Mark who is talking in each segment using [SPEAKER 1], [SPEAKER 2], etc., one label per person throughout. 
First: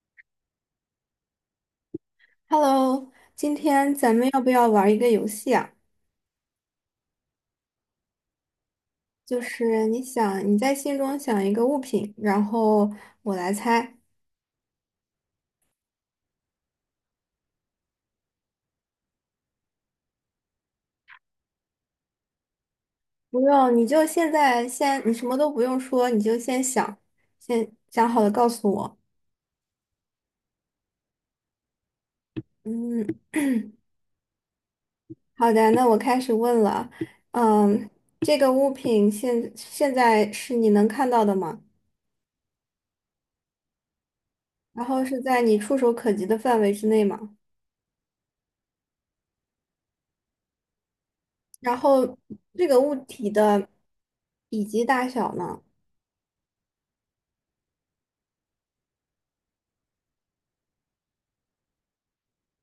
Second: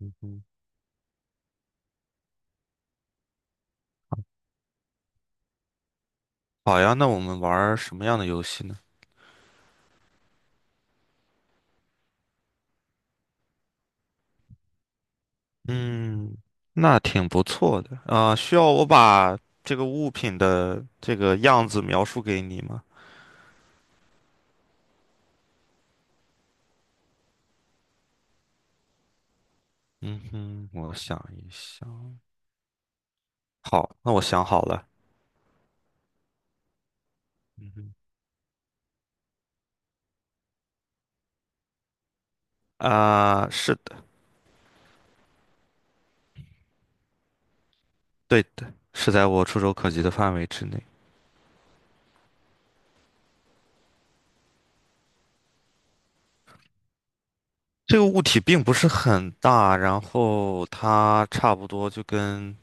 [SPEAKER 1] 嗯哼，
[SPEAKER 2] Hello，今天咱们要不要玩一个游戏啊？
[SPEAKER 1] 好呀，那我们玩儿什么样的游戏呢？
[SPEAKER 2] 就是你想你在心中想一个物品，然后我来猜。
[SPEAKER 1] 嗯，那挺不错的啊，需要我把这个物品的这个样子描述给你吗？
[SPEAKER 2] 不用，你就现在先，你什么都不用说，你就先想，先想好了告诉我。
[SPEAKER 1] 嗯哼，我想一想。
[SPEAKER 2] 嗯，
[SPEAKER 1] 好，那我想好了。
[SPEAKER 2] 好的，那我开始问了。嗯，
[SPEAKER 1] 嗯
[SPEAKER 2] 这个物品现在是你能看到的吗？
[SPEAKER 1] 哼，啊，是的，
[SPEAKER 2] 然后是在你触手可及的范围之内吗？
[SPEAKER 1] 对的，是在我触手可及的范围之内。
[SPEAKER 2] 然后这个物体的体积大小呢？
[SPEAKER 1] 这个物体并不是很大，然后它差不多就跟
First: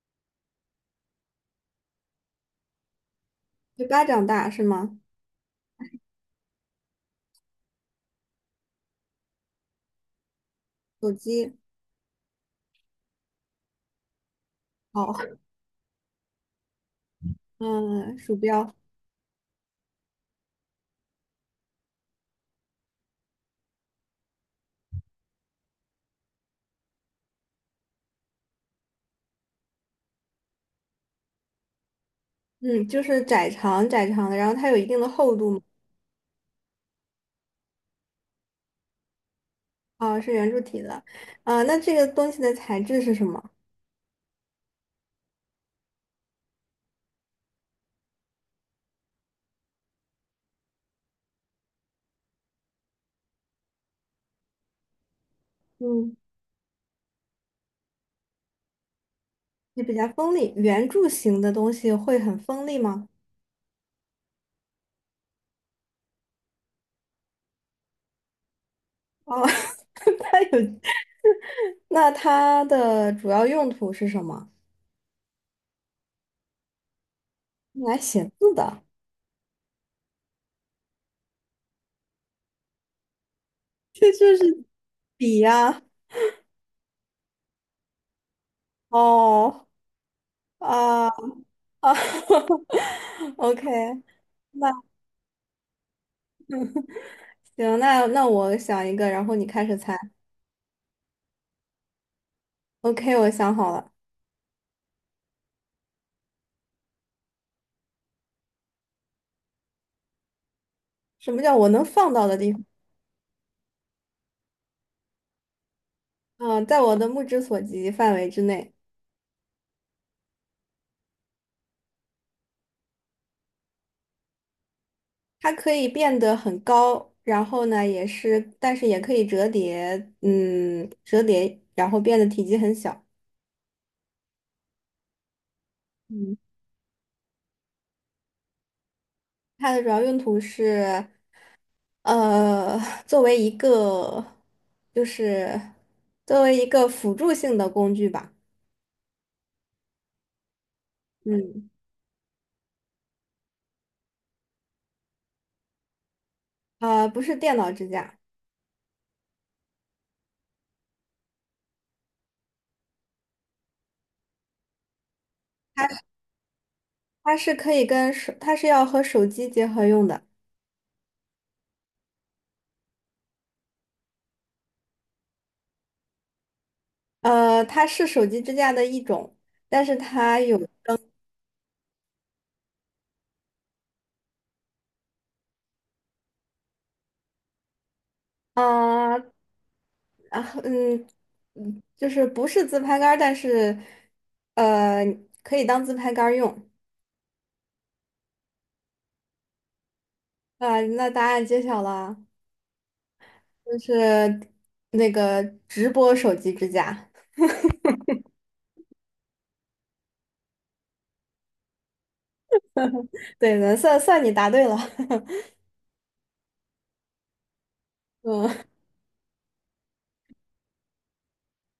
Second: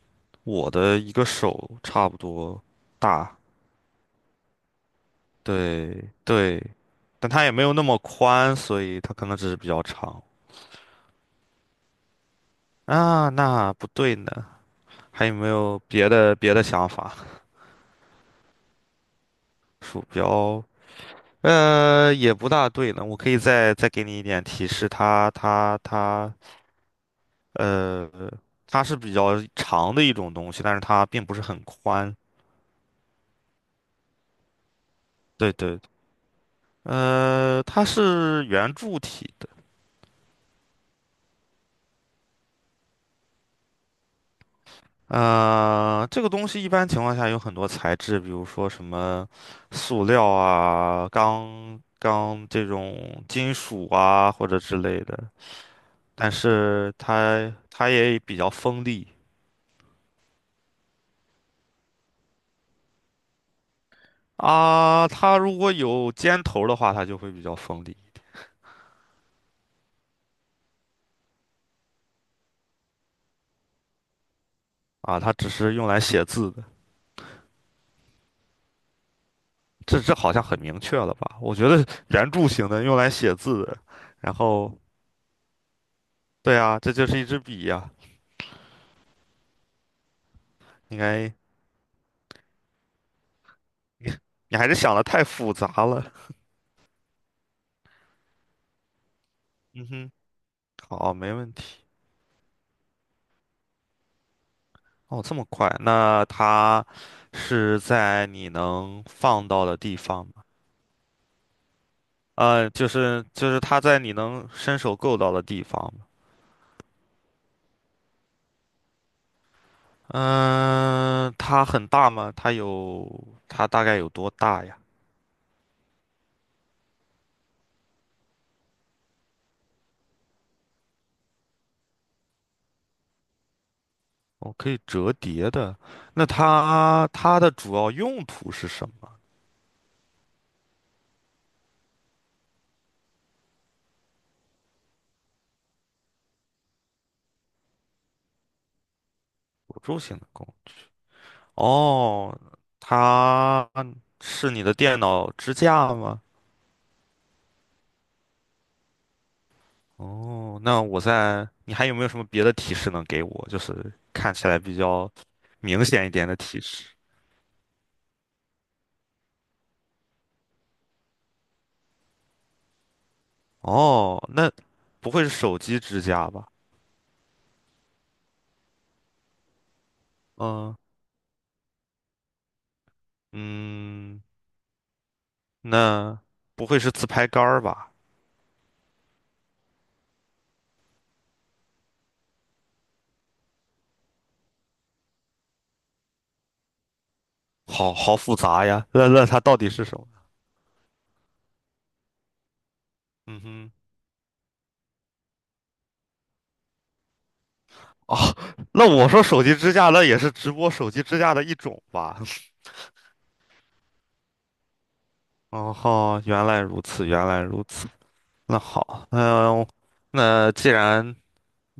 [SPEAKER 1] 我的一个手差不多大，
[SPEAKER 2] 就巴掌大是吗？
[SPEAKER 1] 对对，但它也没有那么宽，所以它可能只是比较长
[SPEAKER 2] 手机，
[SPEAKER 1] 啊。那不对呢，
[SPEAKER 2] 好，
[SPEAKER 1] 还有没 有别的想法？
[SPEAKER 2] 嗯，鼠标，
[SPEAKER 1] 鼠标，也不大对呢。我可以再给你一点提示，呃，它是比较长的一种东西，但是它并不是很宽。
[SPEAKER 2] 嗯，就是窄长窄长的，然后它有一定的厚度
[SPEAKER 1] 对
[SPEAKER 2] 嘛。
[SPEAKER 1] 对，它是圆柱体的。
[SPEAKER 2] 啊，是圆柱体的，啊，那这个东西的材质是什么？
[SPEAKER 1] 这个东西一般情况下有很多材质，比如说什么塑料啊、钢这种金属啊或者之类的，
[SPEAKER 2] 嗯，
[SPEAKER 1] 但是它也比较锋利
[SPEAKER 2] 也比较锋利，圆柱形的东西会很锋利吗？
[SPEAKER 1] 啊。它如果有尖头的话，它就会比较锋利
[SPEAKER 2] 哦，它有，那它的主要用途是什么？
[SPEAKER 1] 啊。它只是用来写字的，
[SPEAKER 2] 用来写字的，
[SPEAKER 1] 这好像很明确了吧？我觉得圆柱形的用来写字的，
[SPEAKER 2] 这
[SPEAKER 1] 然
[SPEAKER 2] 就是
[SPEAKER 1] 后
[SPEAKER 2] 笔呀、
[SPEAKER 1] 对啊，这就是一支笔呀、
[SPEAKER 2] 哦，
[SPEAKER 1] 应
[SPEAKER 2] 啊
[SPEAKER 1] 该
[SPEAKER 2] 啊 ，OK，
[SPEAKER 1] 你还
[SPEAKER 2] 那
[SPEAKER 1] 是想的太复杂了，
[SPEAKER 2] 行，那我想一个，然后你开始
[SPEAKER 1] 嗯
[SPEAKER 2] 猜。
[SPEAKER 1] 哼。好，没问题。
[SPEAKER 2] OK，我想好了，
[SPEAKER 1] 哦，这么快？那它是在你能放到的地方吗？
[SPEAKER 2] 什么叫我能放到的地方？
[SPEAKER 1] 就是它在你能伸手够到的地方吗？
[SPEAKER 2] 嗯，在我的目之所及范围之内。
[SPEAKER 1] 嗯、它很大吗？它大概有多大呀？
[SPEAKER 2] 它可以变得很高，然后呢，也是，但是也可以折叠，嗯，折叠，然后变得体积很小。
[SPEAKER 1] 哦，可以折叠的。那
[SPEAKER 2] 嗯，
[SPEAKER 1] 它的主要用途是什么？
[SPEAKER 2] 它的主要用途是，呃，作为一个，就是作为一个辅助性的工具吧。
[SPEAKER 1] 辅助性的功能。
[SPEAKER 2] 嗯，
[SPEAKER 1] 哦，它是你的电脑支架吗？
[SPEAKER 2] 呃，不是电脑支架，
[SPEAKER 1] 哦，那我在，你还有没有什么别的提示能给我？就是看起来比较明显
[SPEAKER 2] 它
[SPEAKER 1] 一点的提示。
[SPEAKER 2] 它是可以跟手，它是要和手机结合用的。
[SPEAKER 1] 哦，那不会是手机支架吧？
[SPEAKER 2] 呃，它是手机支架的一种，但是它有
[SPEAKER 1] 嗯嗯，那不会是自拍杆儿吧？
[SPEAKER 2] 啊啊嗯嗯，就是不是自拍杆儿但是呃可以当自拍杆儿用。
[SPEAKER 1] 好好复杂呀，那它到底是什么？
[SPEAKER 2] 啊，那答案揭晓了，
[SPEAKER 1] 嗯哼，
[SPEAKER 2] 就是那个直播手机支架。
[SPEAKER 1] 哦，那我说手机支架，那也是直播手机支架的一种吧？
[SPEAKER 2] 对的，算你答对了。
[SPEAKER 1] 哦，原来如此，原来如此。
[SPEAKER 2] 嗯，
[SPEAKER 1] 那好，那既然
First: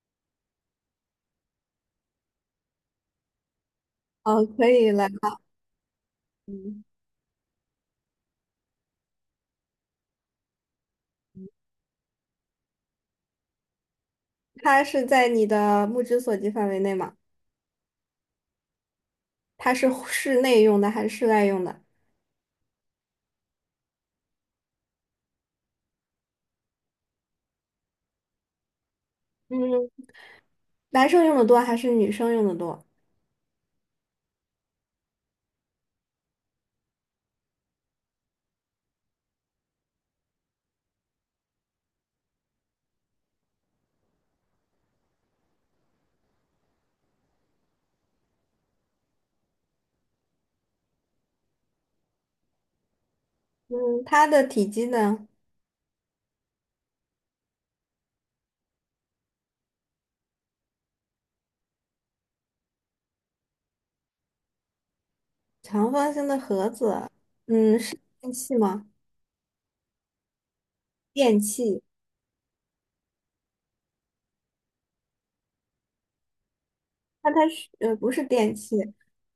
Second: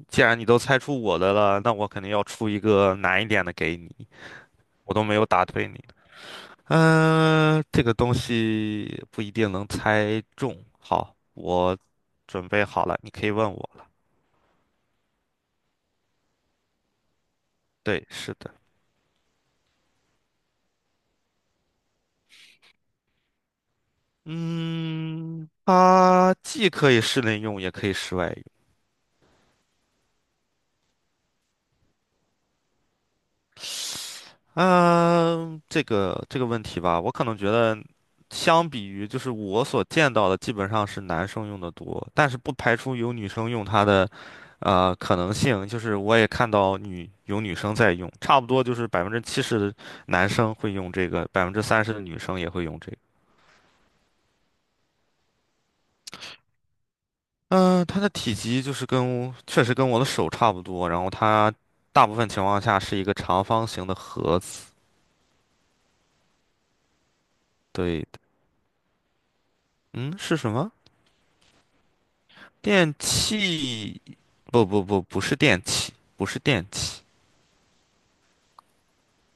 [SPEAKER 1] 既然你都猜出我的了，那我肯定要出一个难一点的给你。
[SPEAKER 2] 哦，可以
[SPEAKER 1] 我都
[SPEAKER 2] 来
[SPEAKER 1] 没有
[SPEAKER 2] 吧。
[SPEAKER 1] 打退你。这个东西不一定能猜中。好，我准备好了，你可以问我了。
[SPEAKER 2] 它是在你的目之所及范围内吗？
[SPEAKER 1] 对，是的。
[SPEAKER 2] 它是室内用的还是室外用的？
[SPEAKER 1] 嗯，它既可以室内用，也可以室外用。
[SPEAKER 2] 嗯，男生用的多还是女生用的多？
[SPEAKER 1] 嗯，这个问题吧，我可能觉得，相比于就是我所见到的，基本上是男生用的多，但是不排除有女生用它的，可能性。就是我也看到女生在用，差不多就是70%的男生会用这个，30%的女生也会用这个。
[SPEAKER 2] 嗯，它的体积呢，
[SPEAKER 1] 嗯，它的体积就是跟确实跟我的手差不多，然后它大部分情况下是一个长方形的盒子。
[SPEAKER 2] 长方形的盒子，嗯，是
[SPEAKER 1] 对的，
[SPEAKER 2] 电器吗？
[SPEAKER 1] 嗯，是什么？
[SPEAKER 2] 电器，
[SPEAKER 1] 电器，不不不，不是电器，不是电器。
[SPEAKER 2] 那它是不是电器，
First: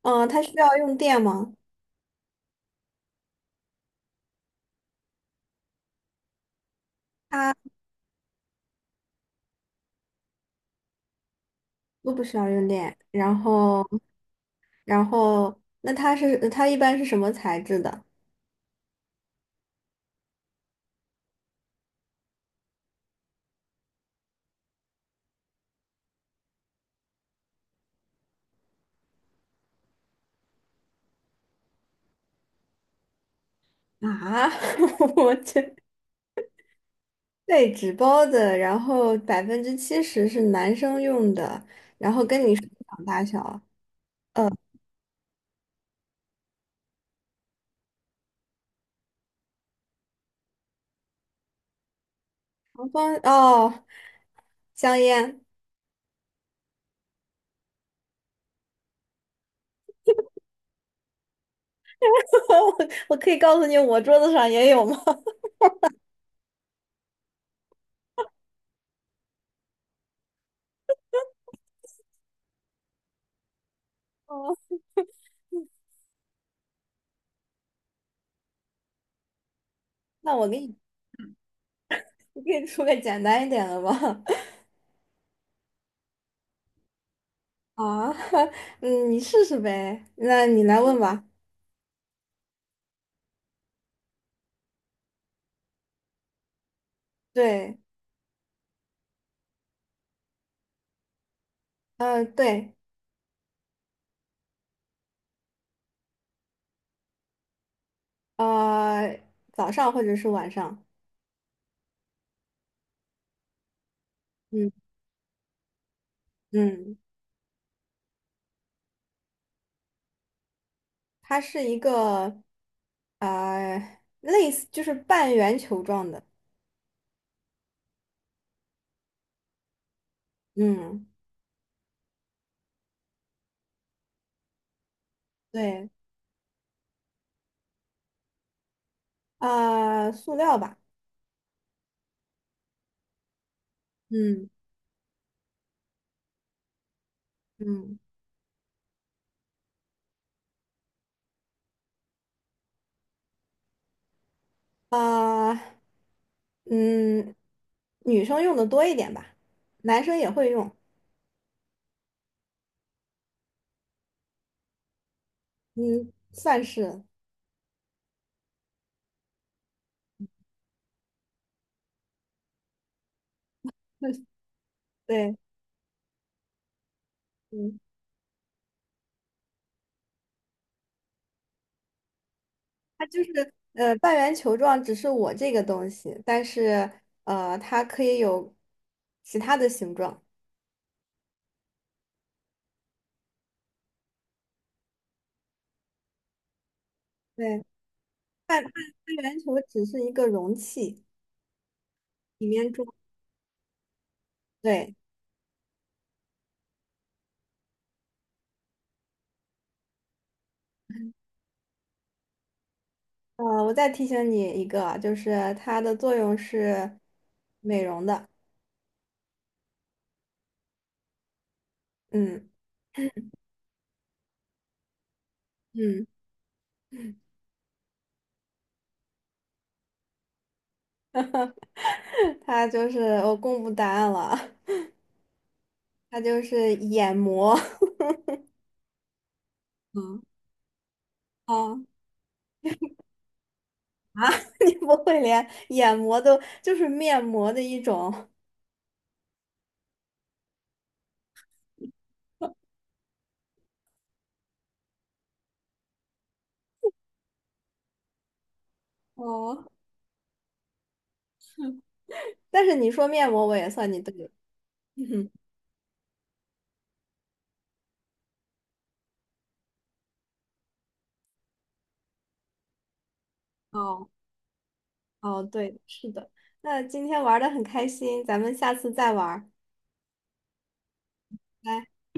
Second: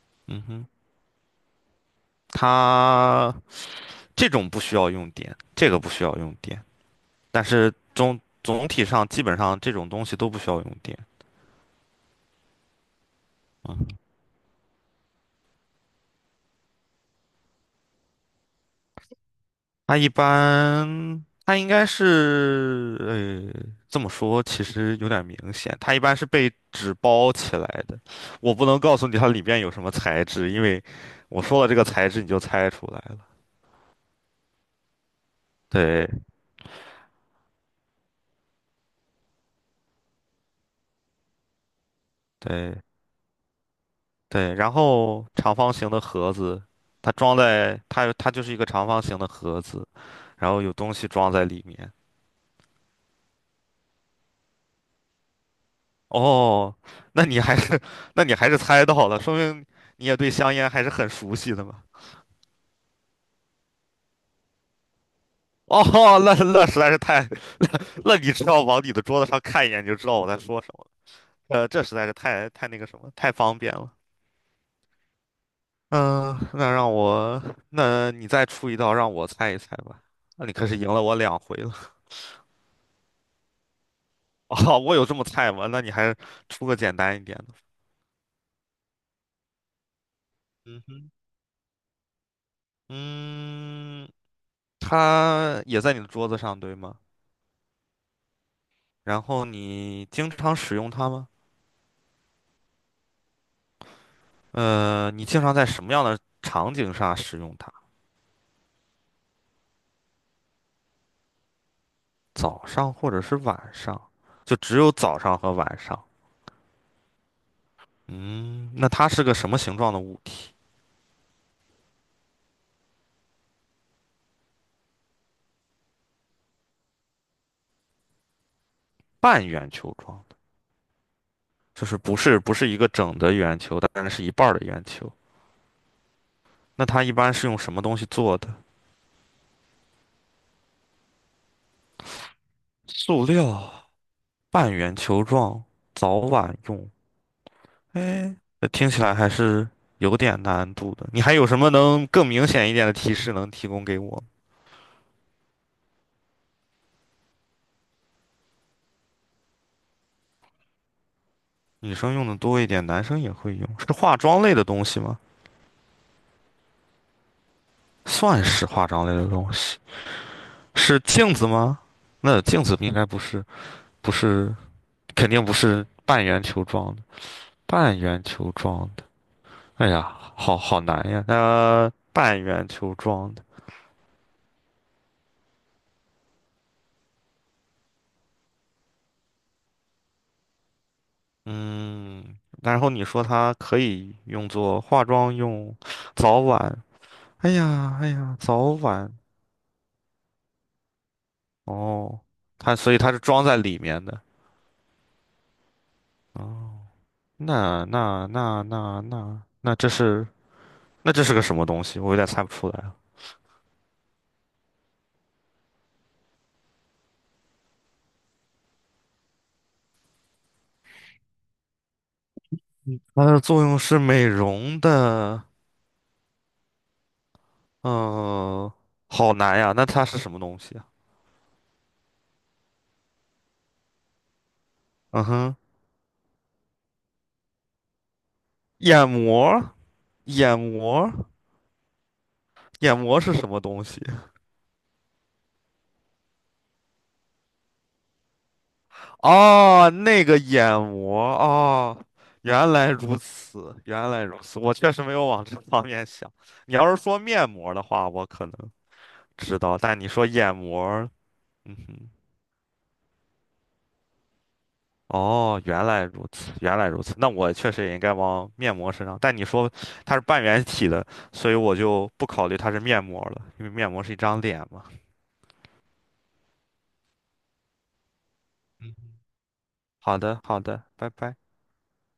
[SPEAKER 2] 嗯、它
[SPEAKER 1] 嗯
[SPEAKER 2] 需
[SPEAKER 1] 哼，
[SPEAKER 2] 要用电吗？
[SPEAKER 1] 它这种不需要用电，这个不需要用电，但是
[SPEAKER 2] 它
[SPEAKER 1] 总体上基本上这种东西都不需要用电。
[SPEAKER 2] 都不需要用电。然
[SPEAKER 1] 啊。
[SPEAKER 2] 后，然后，那它是它一般是什么材质的
[SPEAKER 1] 它一般，它应该是，这么说其实有点明显，它一般是被纸包起来的。我不能告诉你它里边有什么材质，因为我说了这个材质你就猜出来了。
[SPEAKER 2] 啊？我这
[SPEAKER 1] 对
[SPEAKER 2] 被纸包的，然后70%是男生用的，然后跟你手
[SPEAKER 1] 对，
[SPEAKER 2] 掌大小，
[SPEAKER 1] 对，然后长方形的盒子，它装在它就是一个长方形的盒子，然后有东西装在里面。
[SPEAKER 2] 长方哦，香烟。
[SPEAKER 1] 哦，那你还是 那你还是猜到了，说明你也对香烟还是很熟悉的嘛。
[SPEAKER 2] 我我可以告诉你，我桌子上也有吗？
[SPEAKER 1] 哦，那实在是太，那你只要往你的桌子上看一眼，你就知道我在说什么了。这实在是太那个什么，太方便了。
[SPEAKER 2] 哦，
[SPEAKER 1] 嗯，那让我，那你再出一道让我猜一猜吧。
[SPEAKER 2] 那
[SPEAKER 1] 那
[SPEAKER 2] 我
[SPEAKER 1] 你
[SPEAKER 2] 给
[SPEAKER 1] 可
[SPEAKER 2] 你，
[SPEAKER 1] 是赢了我两回了。
[SPEAKER 2] 我给你出个简单一点的吧。
[SPEAKER 1] 哦，我有这么菜吗？那你还出个简单一点的。
[SPEAKER 2] 啊，嗯，你试试呗。那你来
[SPEAKER 1] 嗯
[SPEAKER 2] 问
[SPEAKER 1] 哼，
[SPEAKER 2] 吧。
[SPEAKER 1] 嗯，它也在你的桌子上，对吗？
[SPEAKER 2] 对，
[SPEAKER 1] 然后你经常使用它吗？
[SPEAKER 2] 嗯，对，
[SPEAKER 1] 你经常在什么样的场景下使用它？
[SPEAKER 2] 呃，早上或者是晚上。
[SPEAKER 1] 早上或者是晚上？就
[SPEAKER 2] 嗯
[SPEAKER 1] 只有早上和晚上。
[SPEAKER 2] 嗯，
[SPEAKER 1] 嗯，那它是个什么形状的物体？
[SPEAKER 2] 它是一个，类似就是半圆球状的。
[SPEAKER 1] 半圆球状的，
[SPEAKER 2] 嗯，
[SPEAKER 1] 就是不是一个整的圆球，但是是一半儿的圆球。
[SPEAKER 2] 对，
[SPEAKER 1] 那它一般是用什么东西做的？
[SPEAKER 2] 啊、塑料吧。
[SPEAKER 1] 塑料、
[SPEAKER 2] 嗯
[SPEAKER 1] 半圆球状，早晚用。
[SPEAKER 2] 嗯，
[SPEAKER 1] 哎，这听起来还是有点难度的。你还有什么能更明显一点的提示能提供给我？
[SPEAKER 2] 啊、嗯，女生用的多一点吧，男生也会用，
[SPEAKER 1] 女生用的多一点，男生也会用，是化妆类的东西吗？
[SPEAKER 2] 嗯，算是，
[SPEAKER 1] 算是化妆类的东西，是镜子吗？那镜子应该不是，不 是，肯
[SPEAKER 2] 对，
[SPEAKER 1] 定不是半圆球状的。
[SPEAKER 2] 嗯，
[SPEAKER 1] 半圆球状的，哎呀，好好难呀。那、半圆球
[SPEAKER 2] 它就是
[SPEAKER 1] 状的。
[SPEAKER 2] 半圆球状，只是我这个东西，但是它可以有其他的形状。
[SPEAKER 1] 嗯，然后你说它可以用作化妆用，早晚，哎
[SPEAKER 2] 对，
[SPEAKER 1] 呀，哎呀，早
[SPEAKER 2] 半半
[SPEAKER 1] 晚，
[SPEAKER 2] 半圆球只是一个容器，
[SPEAKER 1] 哦，
[SPEAKER 2] 里面装，
[SPEAKER 1] 所以它是装在里面的，
[SPEAKER 2] 对，
[SPEAKER 1] 哦，那那那那那那这是那这是个什么东西？我有点猜不出来了。
[SPEAKER 2] 我再提醒你一个，就是它的作用是美容的。嗯
[SPEAKER 1] 它的作用是美容的，
[SPEAKER 2] 嗯，
[SPEAKER 1] 嗯，好难呀，那它是什么东西啊？
[SPEAKER 2] 它就是我公布答案了。
[SPEAKER 1] 嗯哼，
[SPEAKER 2] 它就是眼膜
[SPEAKER 1] 眼膜，
[SPEAKER 2] 嗯，
[SPEAKER 1] 眼膜，
[SPEAKER 2] 哦
[SPEAKER 1] 眼膜是什么东西？
[SPEAKER 2] 啊，你不会连眼膜都就是面膜的一种，
[SPEAKER 1] 哦，那个眼膜，哦，原来如此，原来如此，我确实没有往这方面想。你要是说面膜的话，我可能
[SPEAKER 2] 哦，
[SPEAKER 1] 知道，但你说眼膜儿嗯哼，
[SPEAKER 2] 但是你说面膜我也算你对了。
[SPEAKER 1] 哦，原来如此，原来如此，那我确实也应该往面膜身上。但你说它是半圆体的，所以我就不考虑它是面膜了，因为面膜
[SPEAKER 2] 哦，
[SPEAKER 1] 是一张脸嘛。
[SPEAKER 2] 哦，对，是的。那今天玩的很开心，咱们下次再
[SPEAKER 1] 嗯，
[SPEAKER 2] 玩儿。
[SPEAKER 1] 好的，好的，拜拜。
[SPEAKER 2] 拜